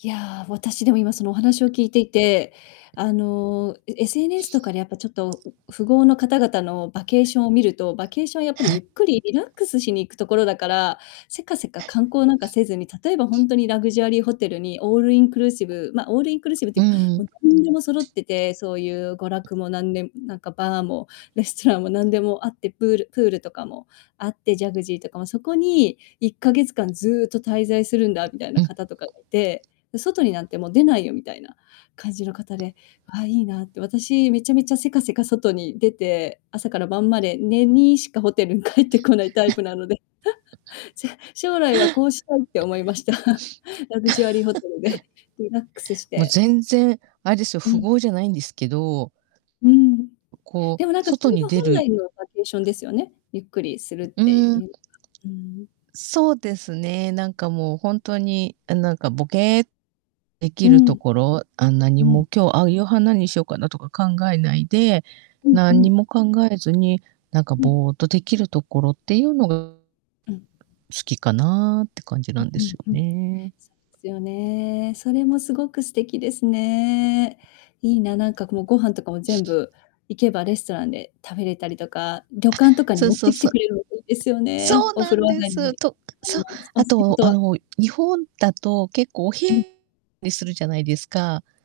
いや、私、でも、今、そのお話を聞いていて、あの、え SNS とかでやっぱちょっと、ん、富豪の方々のバケーションを見ると、バケーションはやっぱはりゆっい。くりリラックスしに行くところだから、せかせか観 光なんか せずに、例えば、ほんとにラグジュアリーホテルに、オールインクルーシブ、ま、オールインクルーシブってういうか、んうも、ん。なんでも揃ってて、そうゆう娯楽もなんでなんかバーも、レストランもなんでもあって、プールプールとかもあって、ジャクジーとかも、そこに1ヶ月間ずっと滞在するんだみたいうなん。方とかがいて、で、外になんてもう出ないよみたいな感じの方で、ああ、いいなって。私、めちゃめちゃ、せかせか外に出て、朝から晩まで寝にしかホテルに帰ってこないタイ プなので、じゃ、将来は こうしたいって思いました。ラグジュアリーホテルで リラックスしも、て全然あれですよ、う富ん。豪じゃないんですけどうん。こう、でも、なんかそ外れにが出本る来のバケーションですよね。ゆっくりするっうてーん。いう、うん。そうですね、なんかもうほんとに、あ、なんか、ぼけ、できうるとん。ころ、あんなに、うもん。今日、あ、夕飯なんにしようかなとか考えないで、うんなうんにん。も考えずに、なんかうん。ぼっとできるところってゆうのが好うん。きかなって感じなうんでうすんようん。でね。すよね、それもすごく素敵ですね。いいな、なんか、こう、ご飯とかも全部、行けばレストランで食べれたりとか、旅あ、館とかにそう持っそうてきそてう。くれるの、いいですよそね、うおな風ん呂上でがりす。に。と、あそんう、ま、スパ、銭後、あ湯の、日本だと結構おひうん。にするじゃないですか。